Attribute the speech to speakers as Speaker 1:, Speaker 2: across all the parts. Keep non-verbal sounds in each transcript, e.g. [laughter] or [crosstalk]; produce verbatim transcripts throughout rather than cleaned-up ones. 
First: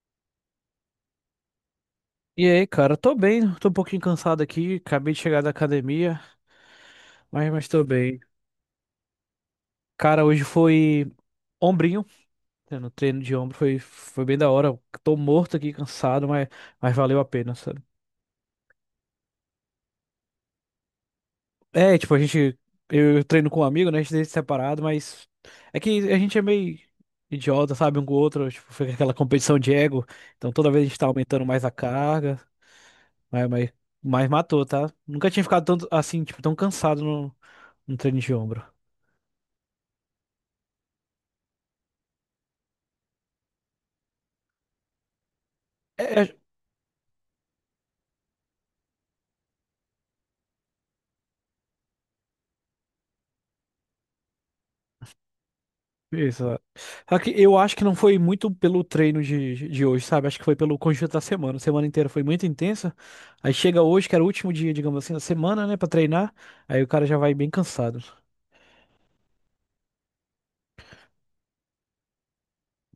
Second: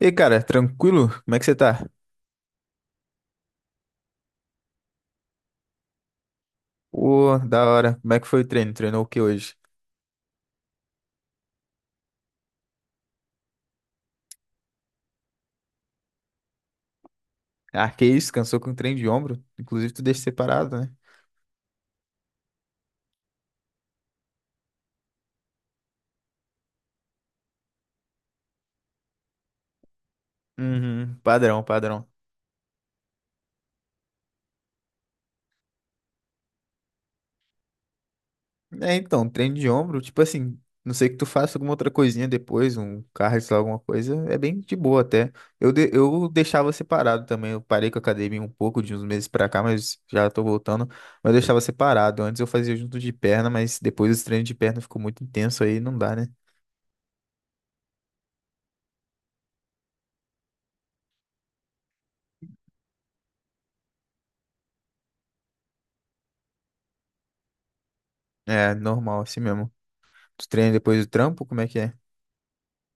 Speaker 1: E aí, cara, tranquilo? Como é que você tá?
Speaker 2: E aí, cara, tô bem, tô um pouquinho cansado aqui, acabei de chegar da academia,
Speaker 1: Ô,
Speaker 2: mas,
Speaker 1: da
Speaker 2: mas tô
Speaker 1: hora. Como é
Speaker 2: bem.
Speaker 1: que foi o treino? Treinou o que hoje?
Speaker 2: Cara, hoje foi ombrinho, né, no treino de ombro, foi, foi bem da hora. Tô morto aqui, cansado, mas, mas valeu a pena, sabe?
Speaker 1: Ah, que isso, cansou com treino de ombro. Inclusive, tu deixa separado, né?
Speaker 2: É, tipo, a gente, eu treino com um amigo, né, a gente treina separado, mas é que a gente é meio idiota, sabe, um com o outro, tipo, fica aquela competição de ego, então toda vez a gente tá
Speaker 1: Uhum,
Speaker 2: aumentando
Speaker 1: padrão,
Speaker 2: mais a
Speaker 1: padrão.
Speaker 2: carga, mas, mas, mas matou, tá? Nunca tinha ficado tanto, assim, tipo, tão cansado no, no treino de ombro.
Speaker 1: É, então, treino de ombro, tipo assim, não sei que tu faça alguma outra coisinha depois, um cardio, sei lá, alguma coisa, é bem de boa até. Eu, de-
Speaker 2: É,
Speaker 1: eu
Speaker 2: é,
Speaker 1: deixava separado também, eu parei com a academia um pouco, de uns meses pra cá, mas já tô voltando, mas eu deixava separado. Antes eu fazia junto de perna, mas depois os treinos de perna ficou muito intenso aí, não dá, né?
Speaker 2: exato. Aqui, eu acho que não foi muito pelo treino de, de hoje, sabe? Acho que foi pelo conjunto da semana. A semana inteira foi muito intensa. Aí chega hoje, que era o último dia, digamos assim, da semana, né, pra treinar. Aí o cara já vai bem cansado.
Speaker 1: É, normal, assim mesmo. Tu treina depois do trampo? Como é que é?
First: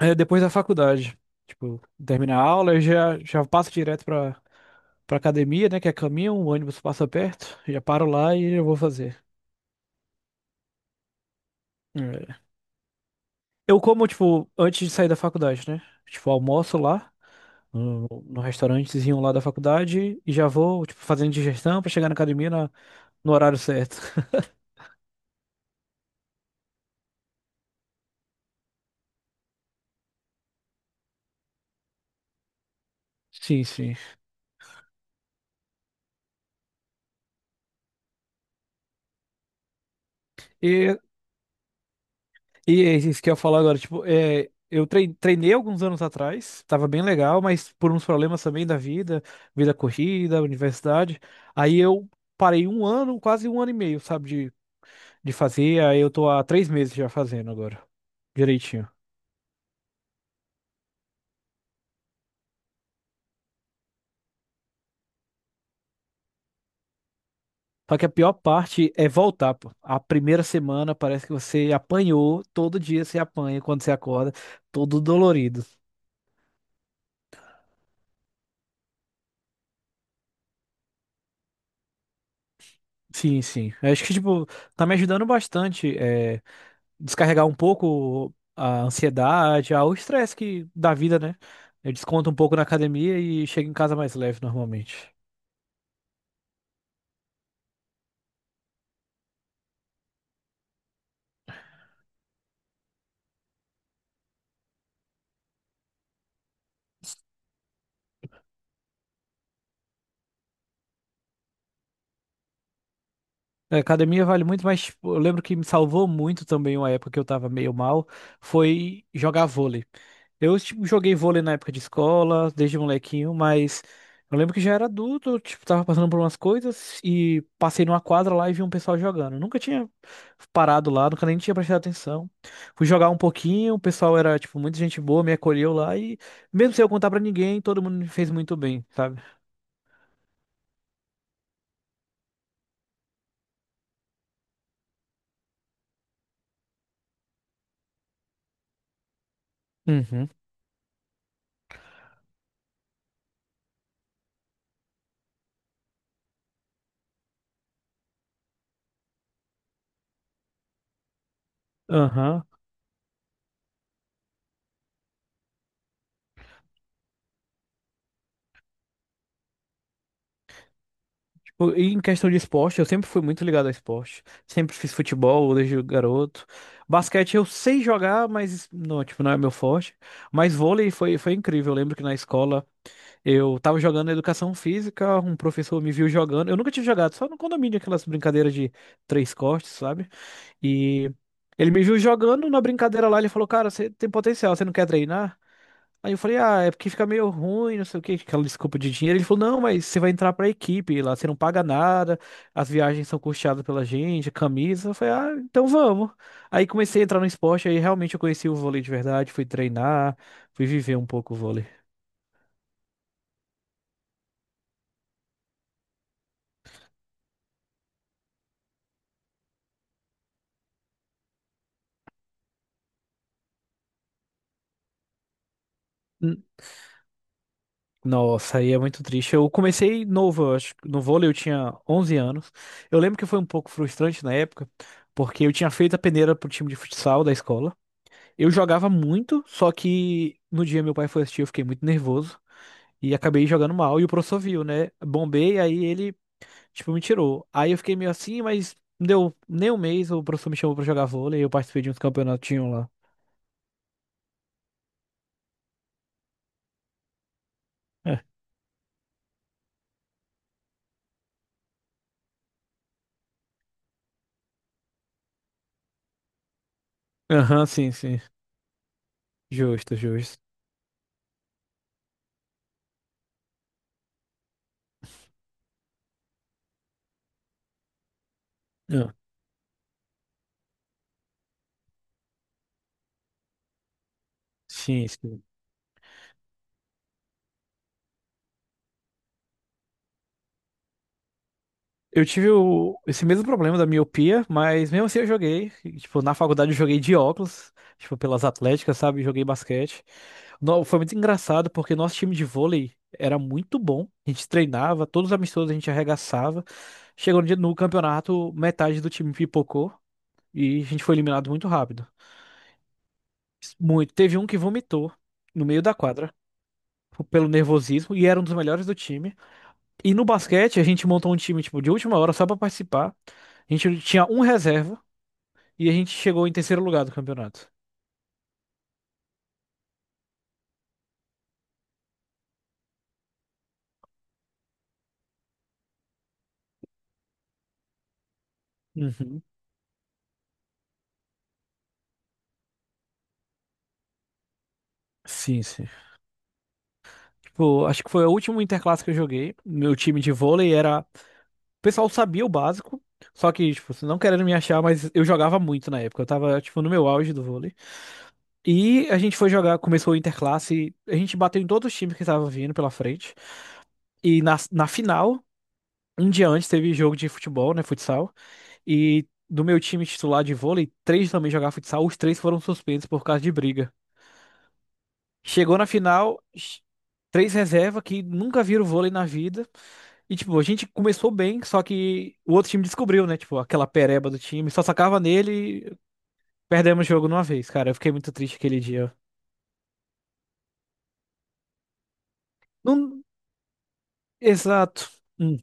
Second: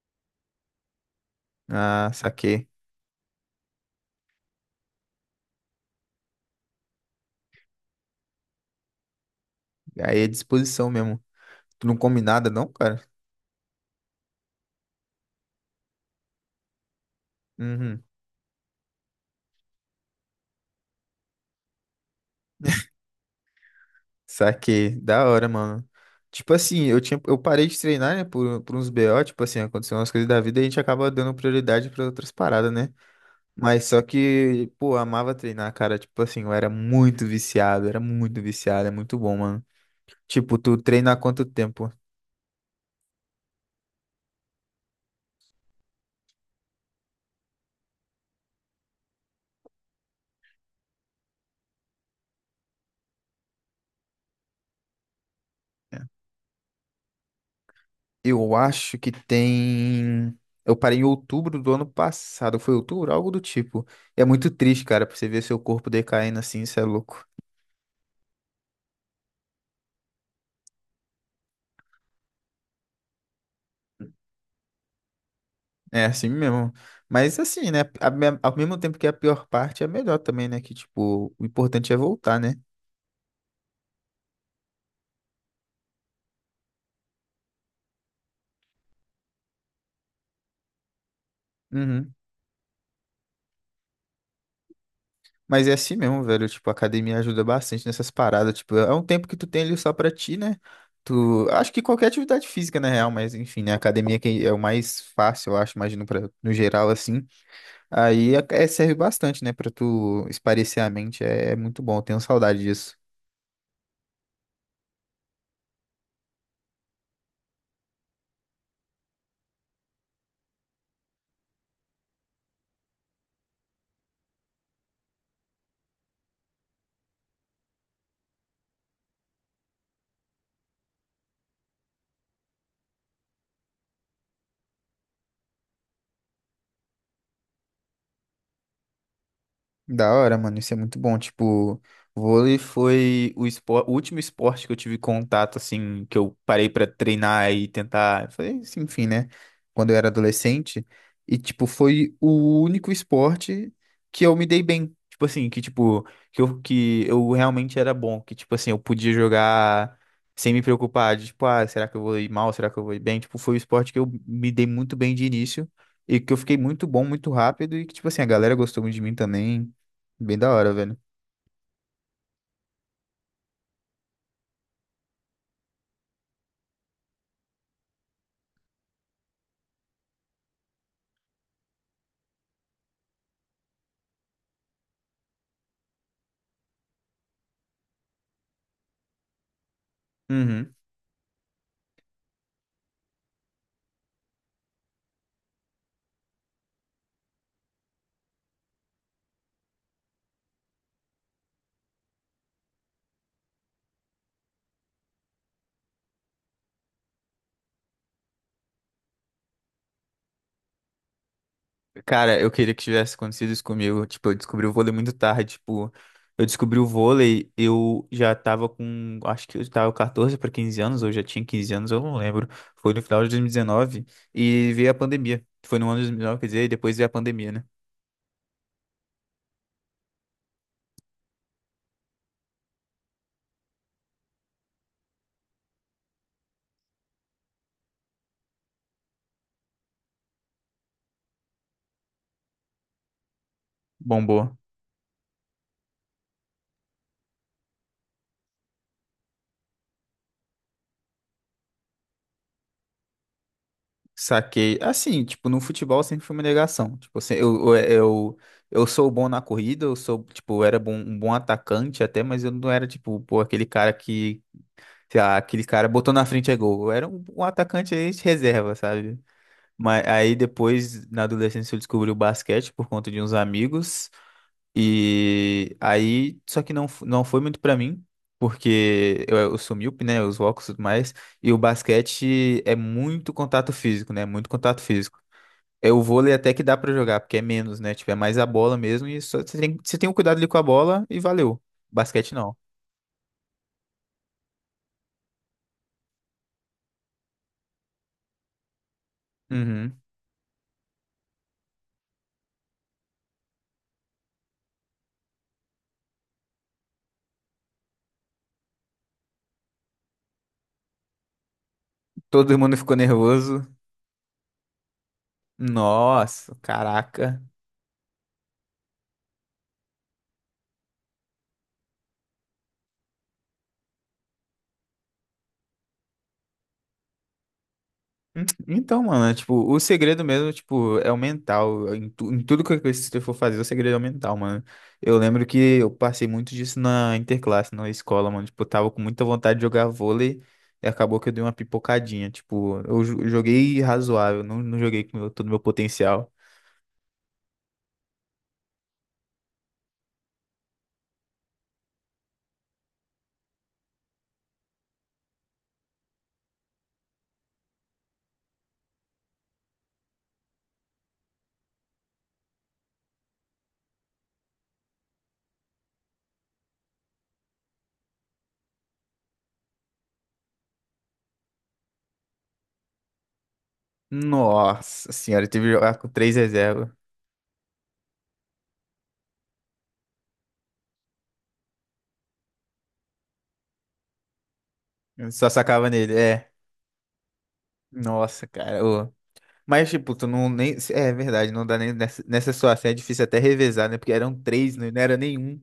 Speaker 2: Aí depois da faculdade, tipo,
Speaker 1: Ah,
Speaker 2: termina a
Speaker 1: saquei.
Speaker 2: aula, eu já, já passo direto pra, pra academia, né, que é caminho, o ônibus passa perto, já paro lá e eu vou fazer.
Speaker 1: Aí é disposição mesmo. Tu não come
Speaker 2: É.
Speaker 1: nada, não, cara?
Speaker 2: Eu como, tipo, antes de sair da faculdade, né? Tipo, almoço lá,
Speaker 1: Uhum.
Speaker 2: no, no restaurantezinho lá da faculdade e já vou, tipo, fazendo digestão pra chegar na academia na- no horário certo. [laughs]
Speaker 1: Saquei. Da hora, mano. Tipo assim, eu tinha, eu parei de treinar, né, por, por uns B O, tipo assim, aconteceu umas coisas da vida e a gente acaba dando prioridade pra outras paradas, né?
Speaker 2: Sim,
Speaker 1: Mas
Speaker 2: sim.
Speaker 1: só que, pô, eu amava treinar, cara. Tipo assim, eu era muito viciado, era muito viciado, é muito bom, mano. Tipo, tu
Speaker 2: E,
Speaker 1: treina há quanto tempo?
Speaker 2: e é isso que eu ia falar agora, tipo, é, eu trei- treinei alguns anos atrás, tava bem legal, mas por uns problemas também da vida, vida corrida, universidade, aí eu parei um ano, quase um ano e meio, sabe, de, de fazer, aí eu tô há três meses já fazendo agora,
Speaker 1: Eu
Speaker 2: direitinho.
Speaker 1: acho que tem. Eu parei em outubro do ano passado. Foi outubro? Algo do tipo. É muito triste, cara, pra você ver seu corpo decaindo assim, isso é louco.
Speaker 2: Só que a pior parte é voltar, pô. A primeira semana parece que você apanhou, todo dia você apanha quando você acorda, todo dolorido.
Speaker 1: É assim mesmo. Mas assim, né? a me- Ao mesmo tempo que é a pior parte é a melhor também, né? Que, tipo, o importante é voltar, né?
Speaker 2: Sim, sim. Eu acho que, tipo, tá me ajudando bastante, é, descarregar um pouco a ansiedade, ah, o estresse que da vida, né? Eu
Speaker 1: Uhum.
Speaker 2: desconto um pouco na academia e chego em casa mais leve normalmente.
Speaker 1: Mas é assim mesmo, velho. Tipo, a academia ajuda bastante nessas paradas. Tipo, é um tempo que tu tem ali só pra ti, né? Tu... Acho que qualquer atividade física, na real, mas enfim, né? A academia que é o mais fácil, eu acho, imagino, pra... no geral, assim. Aí é, é- serve bastante, né, pra tu espairecer a mente. É, é muito bom, eu tenho saudade disso.
Speaker 2: A academia vale muito, mas tipo, eu lembro que me salvou muito também uma época que eu tava meio mal, foi jogar vôlei. Eu, tipo, joguei vôlei na época de escola, desde molequinho, mas eu lembro que já era adulto, eu, tipo, tava passando por umas coisas e passei numa quadra lá e vi um pessoal jogando. Eu nunca tinha parado lá, nunca nem tinha prestado atenção. Fui jogar um pouquinho, o pessoal era, tipo, muita gente boa, me acolheu lá e, mesmo sem eu contar pra ninguém, todo mundo me fez muito bem, sabe?
Speaker 1: Da hora, mano, isso é muito bom. Tipo, vôlei foi o, espor- o último esporte que eu tive contato, assim, que eu parei pra treinar e tentar. Foi, assim, enfim, né? Quando eu era
Speaker 2: Uhum.
Speaker 1: adolescente. E, tipo, foi o único esporte que eu me dei bem. Tipo assim, que, tipo, que eu, que eu realmente era bom. Que, tipo assim, eu podia jogar sem me preocupar de, tipo, ah, será que eu vou ir
Speaker 2: Aham.
Speaker 1: mal? Será que eu vou ir bem? Tipo, foi o esporte que eu me dei muito bem de início. E que eu fiquei muito bom, muito rápido, e que, tipo assim, a galera gostou muito de mim também. Bem da hora, velho.
Speaker 2: Pô, e em questão de esporte, eu sempre fui muito ligado a esporte. Sempre fiz futebol desde garoto. Basquete eu sei jogar, mas não, tipo, não é meu forte. Mas vôlei foi, foi incrível. Eu lembro que na escola eu tava jogando educação física, um professor me viu jogando. Eu nunca tinha jogado, só no condomínio, aquelas brincadeiras de três cortes, sabe?
Speaker 1: Uhum.
Speaker 2: E ele me viu jogando na brincadeira lá, ele falou, cara, você tem potencial, você não quer treinar? Aí eu falei, ah, é porque fica meio ruim, não sei o que aquela desculpa de dinheiro. Ele falou, não, mas você vai entrar pra equipe lá, você não paga nada, as viagens são custeadas pela gente, a camisa. Eu falei, ah, então vamos. Aí comecei a entrar no esporte, aí realmente eu conheci o vôlei de verdade, fui treinar, fui viver um pouco o vôlei.
Speaker 1: Cara, eu queria que tivesse acontecido isso comigo. Tipo, eu descobri o vôlei muito tarde. Tipo, eu descobri o vôlei, eu já tava com, acho que eu tava catorze para quinze anos, ou já tinha quinze anos, eu não lembro. Foi no final de dois mil e dezenove e veio a pandemia. Foi no ano de dois mil e dezenove,
Speaker 2: N-
Speaker 1: quer dizer, e depois veio a pandemia, né?
Speaker 2: Nossa, aí é muito triste. Eu comecei novo, eu acho, que no vôlei eu tinha onze anos. Eu lembro que foi um pouco frustrante na época, porque eu tinha feito a peneira pro time de futsal da escola. Eu jogava muito, só que no dia meu pai foi assistir, eu fiquei muito nervoso e acabei jogando mal. E o professor
Speaker 1: Bombou.
Speaker 2: viu, né? Bombei, aí ele, tipo, me tirou. Aí eu fiquei meio assim, mas não deu nem um mês, o professor me chamou pra jogar vôlei e eu participei de uns campeonatinhos lá.
Speaker 1: Saquei. Assim, tipo, no futebol sempre foi uma negação. Tipo, assim, eu, eu,
Speaker 2: É.
Speaker 1: eu, eu sou bom na corrida, eu sou, tipo, eu era bom, um bom atacante até, mas eu não era, tipo, pô, aquele cara que sei lá, aquele cara botou na frente é gol. Eu era um, um
Speaker 2: Aham, sim,
Speaker 1: atacante aí
Speaker 2: sim.
Speaker 1: de reserva, sabe?
Speaker 2: Justo,
Speaker 1: Mas aí
Speaker 2: justo.
Speaker 1: depois, na adolescência, eu descobri o basquete por conta de uns amigos. E aí, só que não, f- não foi muito pra mim,
Speaker 2: Ah,
Speaker 1: porque eu, eu sou míope, né? Os óculos e tudo mais. E o basquete é muito contato físico, né? Muito contato
Speaker 2: sim,
Speaker 1: físico.
Speaker 2: sim.
Speaker 1: É o vôlei até que dá pra jogar, porque é menos, né? Tipo, é mais a bola mesmo e só você tem, você tem o cuidado ali com a bola e valeu.
Speaker 2: Eu
Speaker 1: Basquete
Speaker 2: tive
Speaker 1: não.
Speaker 2: o- esse mesmo problema da miopia, mas mesmo assim eu joguei. E, tipo, na faculdade eu joguei de óculos, tipo, pelas atléticas, sabe? Joguei
Speaker 1: Uhum.
Speaker 2: basquete. No- Foi muito engraçado porque nosso time de vôlei era muito bom. A gente treinava, todos os amistosos a gente arregaçava. Chegou no dia no campeonato, metade do time pipocou e a gente foi eliminado muito rápido.
Speaker 1: Todo mundo ficou nervoso.
Speaker 2: Muito. Teve um que vomitou no meio da quadra
Speaker 1: Nossa,
Speaker 2: p-
Speaker 1: caraca.
Speaker 2: pelo nervosismo e era um dos melhores do time. E no basquete a gente montou um time tipo de última hora só pra participar. A gente tinha um reserva e a gente chegou em terceiro lugar do campeonato.
Speaker 1: Hum, Então, mano, é, tipo, o segredo mesmo, tipo, é o mental. Em, tu- em tudo que você for fazer, o segredo é o mental, mano. Eu lembro que eu passei muito disso na interclasse, na escola, mano. Tipo, eu tava com muita
Speaker 2: Uhum.
Speaker 1: vontade de jogar vôlei e acabou que eu dei uma pipocadinha. Tipo, eu jo- joguei razoável, não, não joguei com todo o meu
Speaker 2: Sim, sim.
Speaker 1: potencial.
Speaker 2: Tipo, acho que foi o último interclasse que eu joguei. Meu time de vôlei era. O pessoal sabia o básico, só que, tipo, assim, não querendo me achar, mas eu jogava muito na época. Eu tava, tipo, no meu auge do vôlei. E a gente foi jogar, começou o Interclasse, a gente bateu em todos os times que estavam vindo pela frente. E na, na final, um dia antes, teve jogo de futebol, né, futsal. E do meu time titular de vôlei, três também jogavam futsal, os três foram suspensos por causa de briga.
Speaker 1: Nossa senhora, eu tive que
Speaker 2: Chegou na
Speaker 1: jogar com três
Speaker 2: final, ch-
Speaker 1: reservas.
Speaker 2: três reserva que nunca viram vôlei na vida. E, tipo, a gente começou bem, só que o outro time descobriu, né? Tipo, aquela pereba do time, só sacava
Speaker 1: Eu só
Speaker 2: nele
Speaker 1: sacava
Speaker 2: e
Speaker 1: nele, é.
Speaker 2: perdemos o jogo numa vez, cara. Eu fiquei muito
Speaker 1: Nossa,
Speaker 2: triste aquele
Speaker 1: cara,
Speaker 2: dia.
Speaker 1: mas, tipo, tu não nem. É verdade, não dá nem nessa, nessa situação. É
Speaker 2: Não.
Speaker 1: difícil até revezar, né? Porque eram três, né? Não
Speaker 2: Exato.
Speaker 1: era
Speaker 2: Hum.
Speaker 1: nenhum.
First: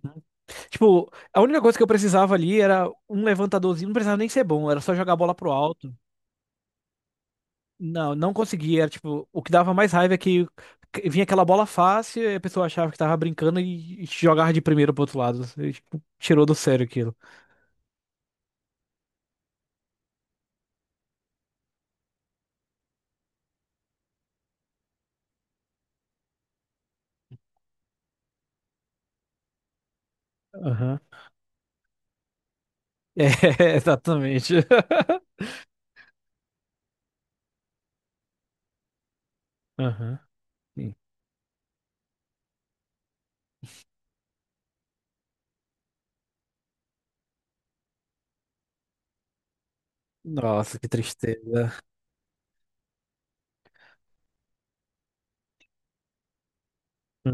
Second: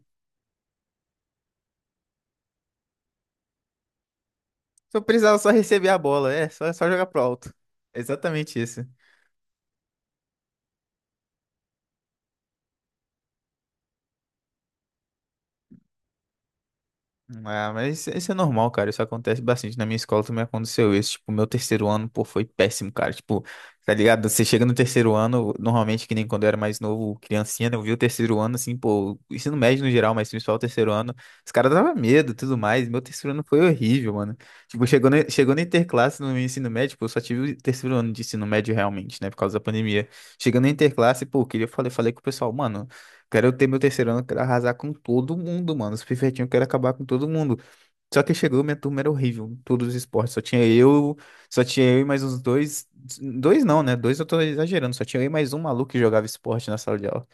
Speaker 2: Tipo, a única coisa que eu precisava ali era um levantadorzinho, não precisava nem ser bom, era só
Speaker 1: Só
Speaker 2: jogar a bola
Speaker 1: precisava só
Speaker 2: pro
Speaker 1: receber
Speaker 2: alto.
Speaker 1: a bola. É, só, só jogar pro alto. É
Speaker 2: Não, não
Speaker 1: exatamente isso.
Speaker 2: conseguia, era tipo, o que dava mais raiva é que que vinha aquela bola fácil e a pessoa achava que tava brincando e e jogava de primeiro pro outro lado. E, tipo, tirou do sério aquilo.
Speaker 1: Ah, mas isso, isso é normal, cara. Isso acontece bastante. Na minha escola também aconteceu isso. Tipo, meu terceiro ano, pô, foi péssimo, cara. Tipo, tá ligado? Você chega no terceiro ano, normalmente, que nem quando eu era mais novo, criancinha, né? Eu vi o terceiro ano, assim, pô, ensino médio no geral, mas principal o terceiro
Speaker 2: Aham.
Speaker 1: ano,
Speaker 2: [laughs]
Speaker 1: os caras davam medo e tudo mais. Meu terceiro ano foi
Speaker 2: É,
Speaker 1: horrível, mano.
Speaker 2: exatamente.
Speaker 1: Tipo, chegou na, chegou na interclasse no meu ensino médio, pô, eu só tive o terceiro ano de ensino médio realmente, né? Por causa da
Speaker 2: [laughs]
Speaker 1: pandemia.
Speaker 2: Aham.
Speaker 1: Chegando na interclasse, pô, eu queria, falei, falei com o pessoal, mano. Quero ter meu terceiro ano, quero arrasar com todo mundo, mano. Os pivetinhos, eu quero acabar com todo mundo. Só que chegou, minha turma era horrível. Em todos os esportes. Só tinha
Speaker 2: Nossa, que
Speaker 1: eu, só
Speaker 2: tristeza.
Speaker 1: tinha eu e mais uns dois. Dois não, né? Dois eu tô exagerando. Só tinha eu e mais um maluco que jogava esporte na sala de aula.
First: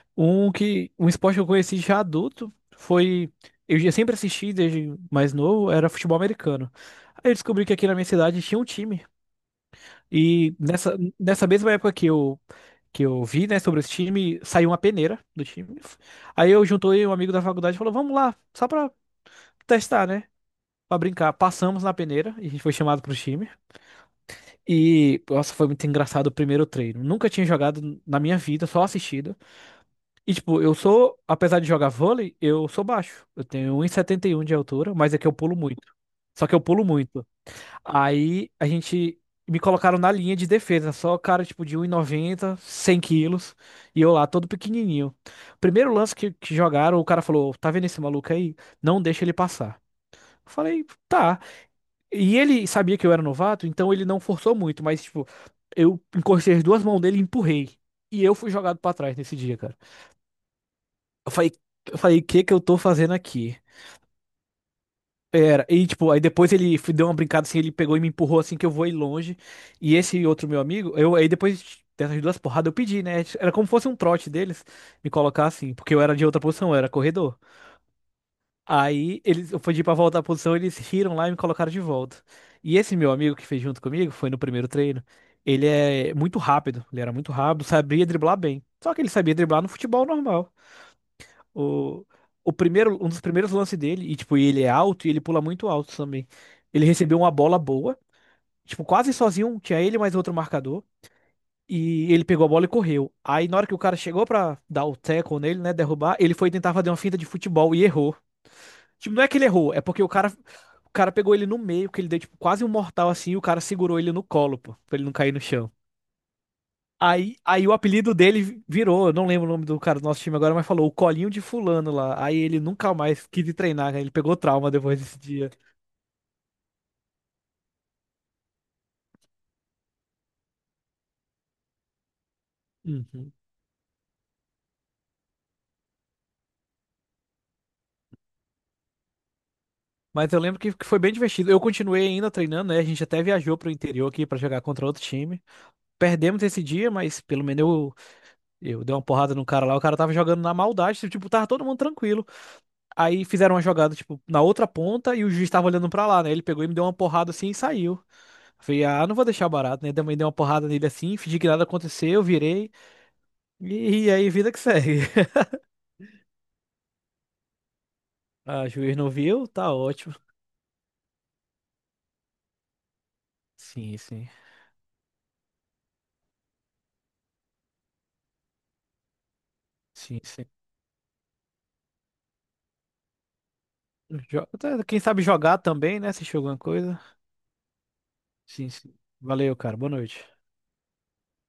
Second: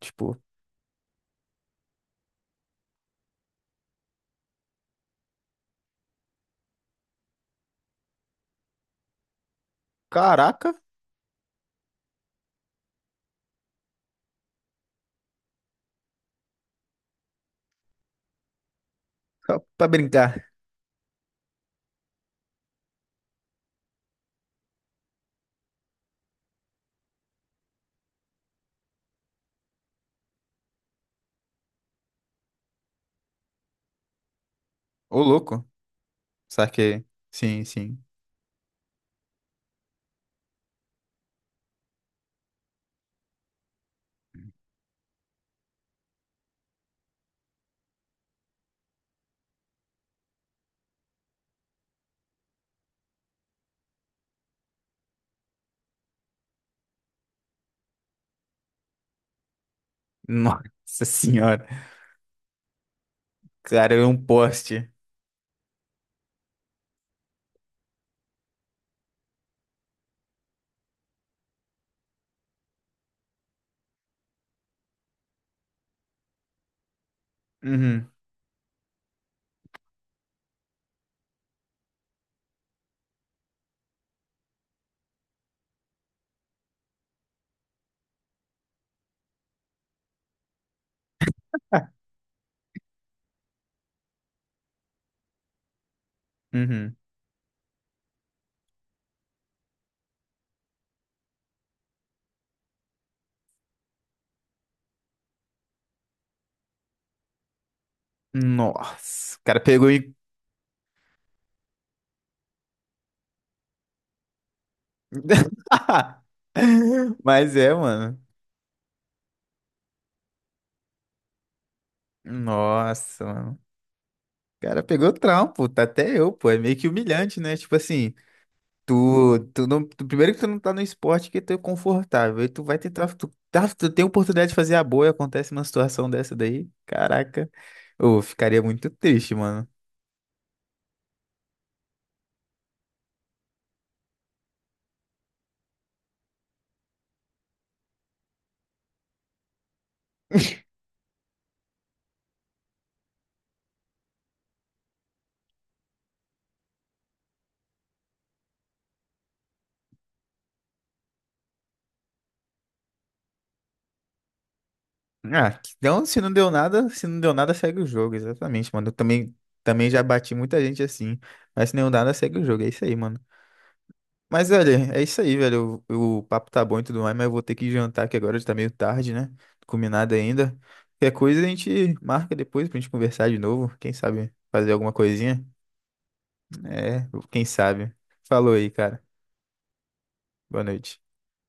Speaker 1: Tipo,
Speaker 2: Um que um esporte que eu conheci já adulto foi. Eu já sempre assisti desde mais novo, era futebol americano. Aí eu descobri que aqui na minha cidade tinha um time e
Speaker 1: caraca,
Speaker 2: nessa nessa mesma época que eu que eu vi, né, sobre esse time, saiu uma peneira do time. Aí eu juntei um amigo da faculdade e falou: "Vamos lá, só pra
Speaker 1: pra pra
Speaker 2: testar, né?"
Speaker 1: brincar.
Speaker 2: Pra brincar. Passamos na peneira e a gente foi chamado pro time. E nossa, foi muito engraçado o primeiro treino. Nunca tinha jogado na minha vida, só assistido. E, tipo, eu sou, apesar de jogar vôlei, eu sou baixo. Eu tenho um e e setenta e um de altura, mas é
Speaker 1: Ô,
Speaker 2: que eu pulo
Speaker 1: louco.
Speaker 2: muito. Só que eu pulo
Speaker 1: Saquei.
Speaker 2: muito.
Speaker 1: Sim, sim.
Speaker 2: Aí a gente me colocaram na linha de defesa, só cara, tipo, de um e noventa cem quilos, e eu lá todo pequenininho. Primeiro lance que, que jogaram, o cara falou: "Tá vendo esse maluco aí? Não deixa ele passar." Eu falei, tá. E ele sabia que eu era novato, então ele não forçou muito, mas, tipo, eu encostei as duas mãos dele e empurrei. E eu fui jogado pra trás nesse dia, cara.
Speaker 1: Nossa
Speaker 2: Eu falei,
Speaker 1: senhora.
Speaker 2: eu falei, o que que eu tô fazendo aqui?
Speaker 1: Cara, eu um poste.
Speaker 2: Pera, e tipo, aí depois ele f- deu uma brincada assim, ele pegou e me empurrou assim que eu vou ir longe. E esse outro meu amigo, eu aí depois dessas duas porradas eu pedi, né? Era como fosse um trote deles me colocar assim, porque eu era de outra posição, eu era corredor.
Speaker 1: Uhum,
Speaker 2: Aí eles, eu pedi pra voltar à posição, eles riram lá e me colocaram de volta. E esse meu amigo que fez junto comigo, foi no primeiro treino, ele é muito rápido, ele era muito rápido, sabia driblar bem. Só que ele sabia driblar no futebol normal. O, o primeiro, um dos primeiros lances dele, e tipo, ele é alto e ele pula muito alto também. Ele
Speaker 1: uhum.
Speaker 2: recebeu uma bola boa, tipo, quase sozinho, um, tinha ele mais outro marcador, e ele pegou a bola e correu. Aí na hora que o cara chegou pra dar o tackle nele, né, derrubar, ele foi tentar fazer uma finta de futebol e errou. Tipo, não é que
Speaker 1: Nossa. O
Speaker 2: ele
Speaker 1: cara
Speaker 2: errou, é
Speaker 1: pegou
Speaker 2: porque o
Speaker 1: e.
Speaker 2: cara, o cara pegou ele no meio, que ele deu tipo quase um mortal assim, e o cara segurou ele no colo, pô, pra ele não cair no chão.
Speaker 1: [laughs]
Speaker 2: Aí,
Speaker 1: Mas
Speaker 2: aí o
Speaker 1: é,
Speaker 2: apelido
Speaker 1: mano.
Speaker 2: dele virou, eu não lembro o nome do cara do nosso time agora, mas falou o colinho de fulano lá. Aí ele nunca
Speaker 1: Nossa,
Speaker 2: mais quis
Speaker 1: mano.
Speaker 2: ir treinar, né? Ele pegou
Speaker 1: O
Speaker 2: trauma
Speaker 1: cara
Speaker 2: depois
Speaker 1: pegou
Speaker 2: desse dia.
Speaker 1: trampo, tá até eu, pô. É meio que humilhante, né? Tipo assim, tu, tu não, tu- primeiro que tu não tá no esporte que tu é confortável, e tu vai tentar, tu,
Speaker 2: Uhum.
Speaker 1: tá, tu tem oportunidade de fazer a boa e acontece uma situação dessa daí. Caraca, eu ficaria muito triste, mano.
Speaker 2: Mas eu lembro que, que foi bem divertido. Eu continuei ainda treinando, né? A gente até viajou pro interior aqui pra jogar contra outro time. Perdemos esse dia, mas pelo menos eu, eu dei uma porrada no cara lá. O cara tava jogando na maldade, tipo, tava todo mundo tranquilo. Aí fizeram uma jogada, tipo, na outra ponta e o juiz tava olhando pra lá, né? Ele pegou e me deu uma porrada assim e saiu. Falei, ah, não vou deixar barato, né? Também dei uma porrada nele assim, fingi que nada aconteceu, virei. E, e aí, vida que segue. [laughs]
Speaker 1: Ah, então se não deu nada, se não deu nada, segue o jogo,
Speaker 2: Ah,
Speaker 1: exatamente, mano. Eu
Speaker 2: juiz não
Speaker 1: também,
Speaker 2: viu? Tá
Speaker 1: também já
Speaker 2: ótimo.
Speaker 1: bati muita gente assim, mas se não deu nada, segue o jogo, é isso aí, mano.
Speaker 2: Sim, sim.
Speaker 1: Mas, velho, é isso aí, velho. O, o papo tá bom e tudo mais, mas eu vou ter que jantar, que agora já tá meio tarde, né? Não comi nada
Speaker 2: Sim, sim.
Speaker 1: ainda. Qualquer coisa a gente marca depois pra gente conversar de novo. Quem sabe
Speaker 2: Jo-
Speaker 1: fazer alguma
Speaker 2: Quem sabe
Speaker 1: coisinha?
Speaker 2: jogar também, né? Se jogou alguma coisa.
Speaker 1: É, quem sabe. Falou aí,
Speaker 2: Sim, sim.
Speaker 1: cara.
Speaker 2: Valeu, cara. Boa noite.
Speaker 1: Boa noite.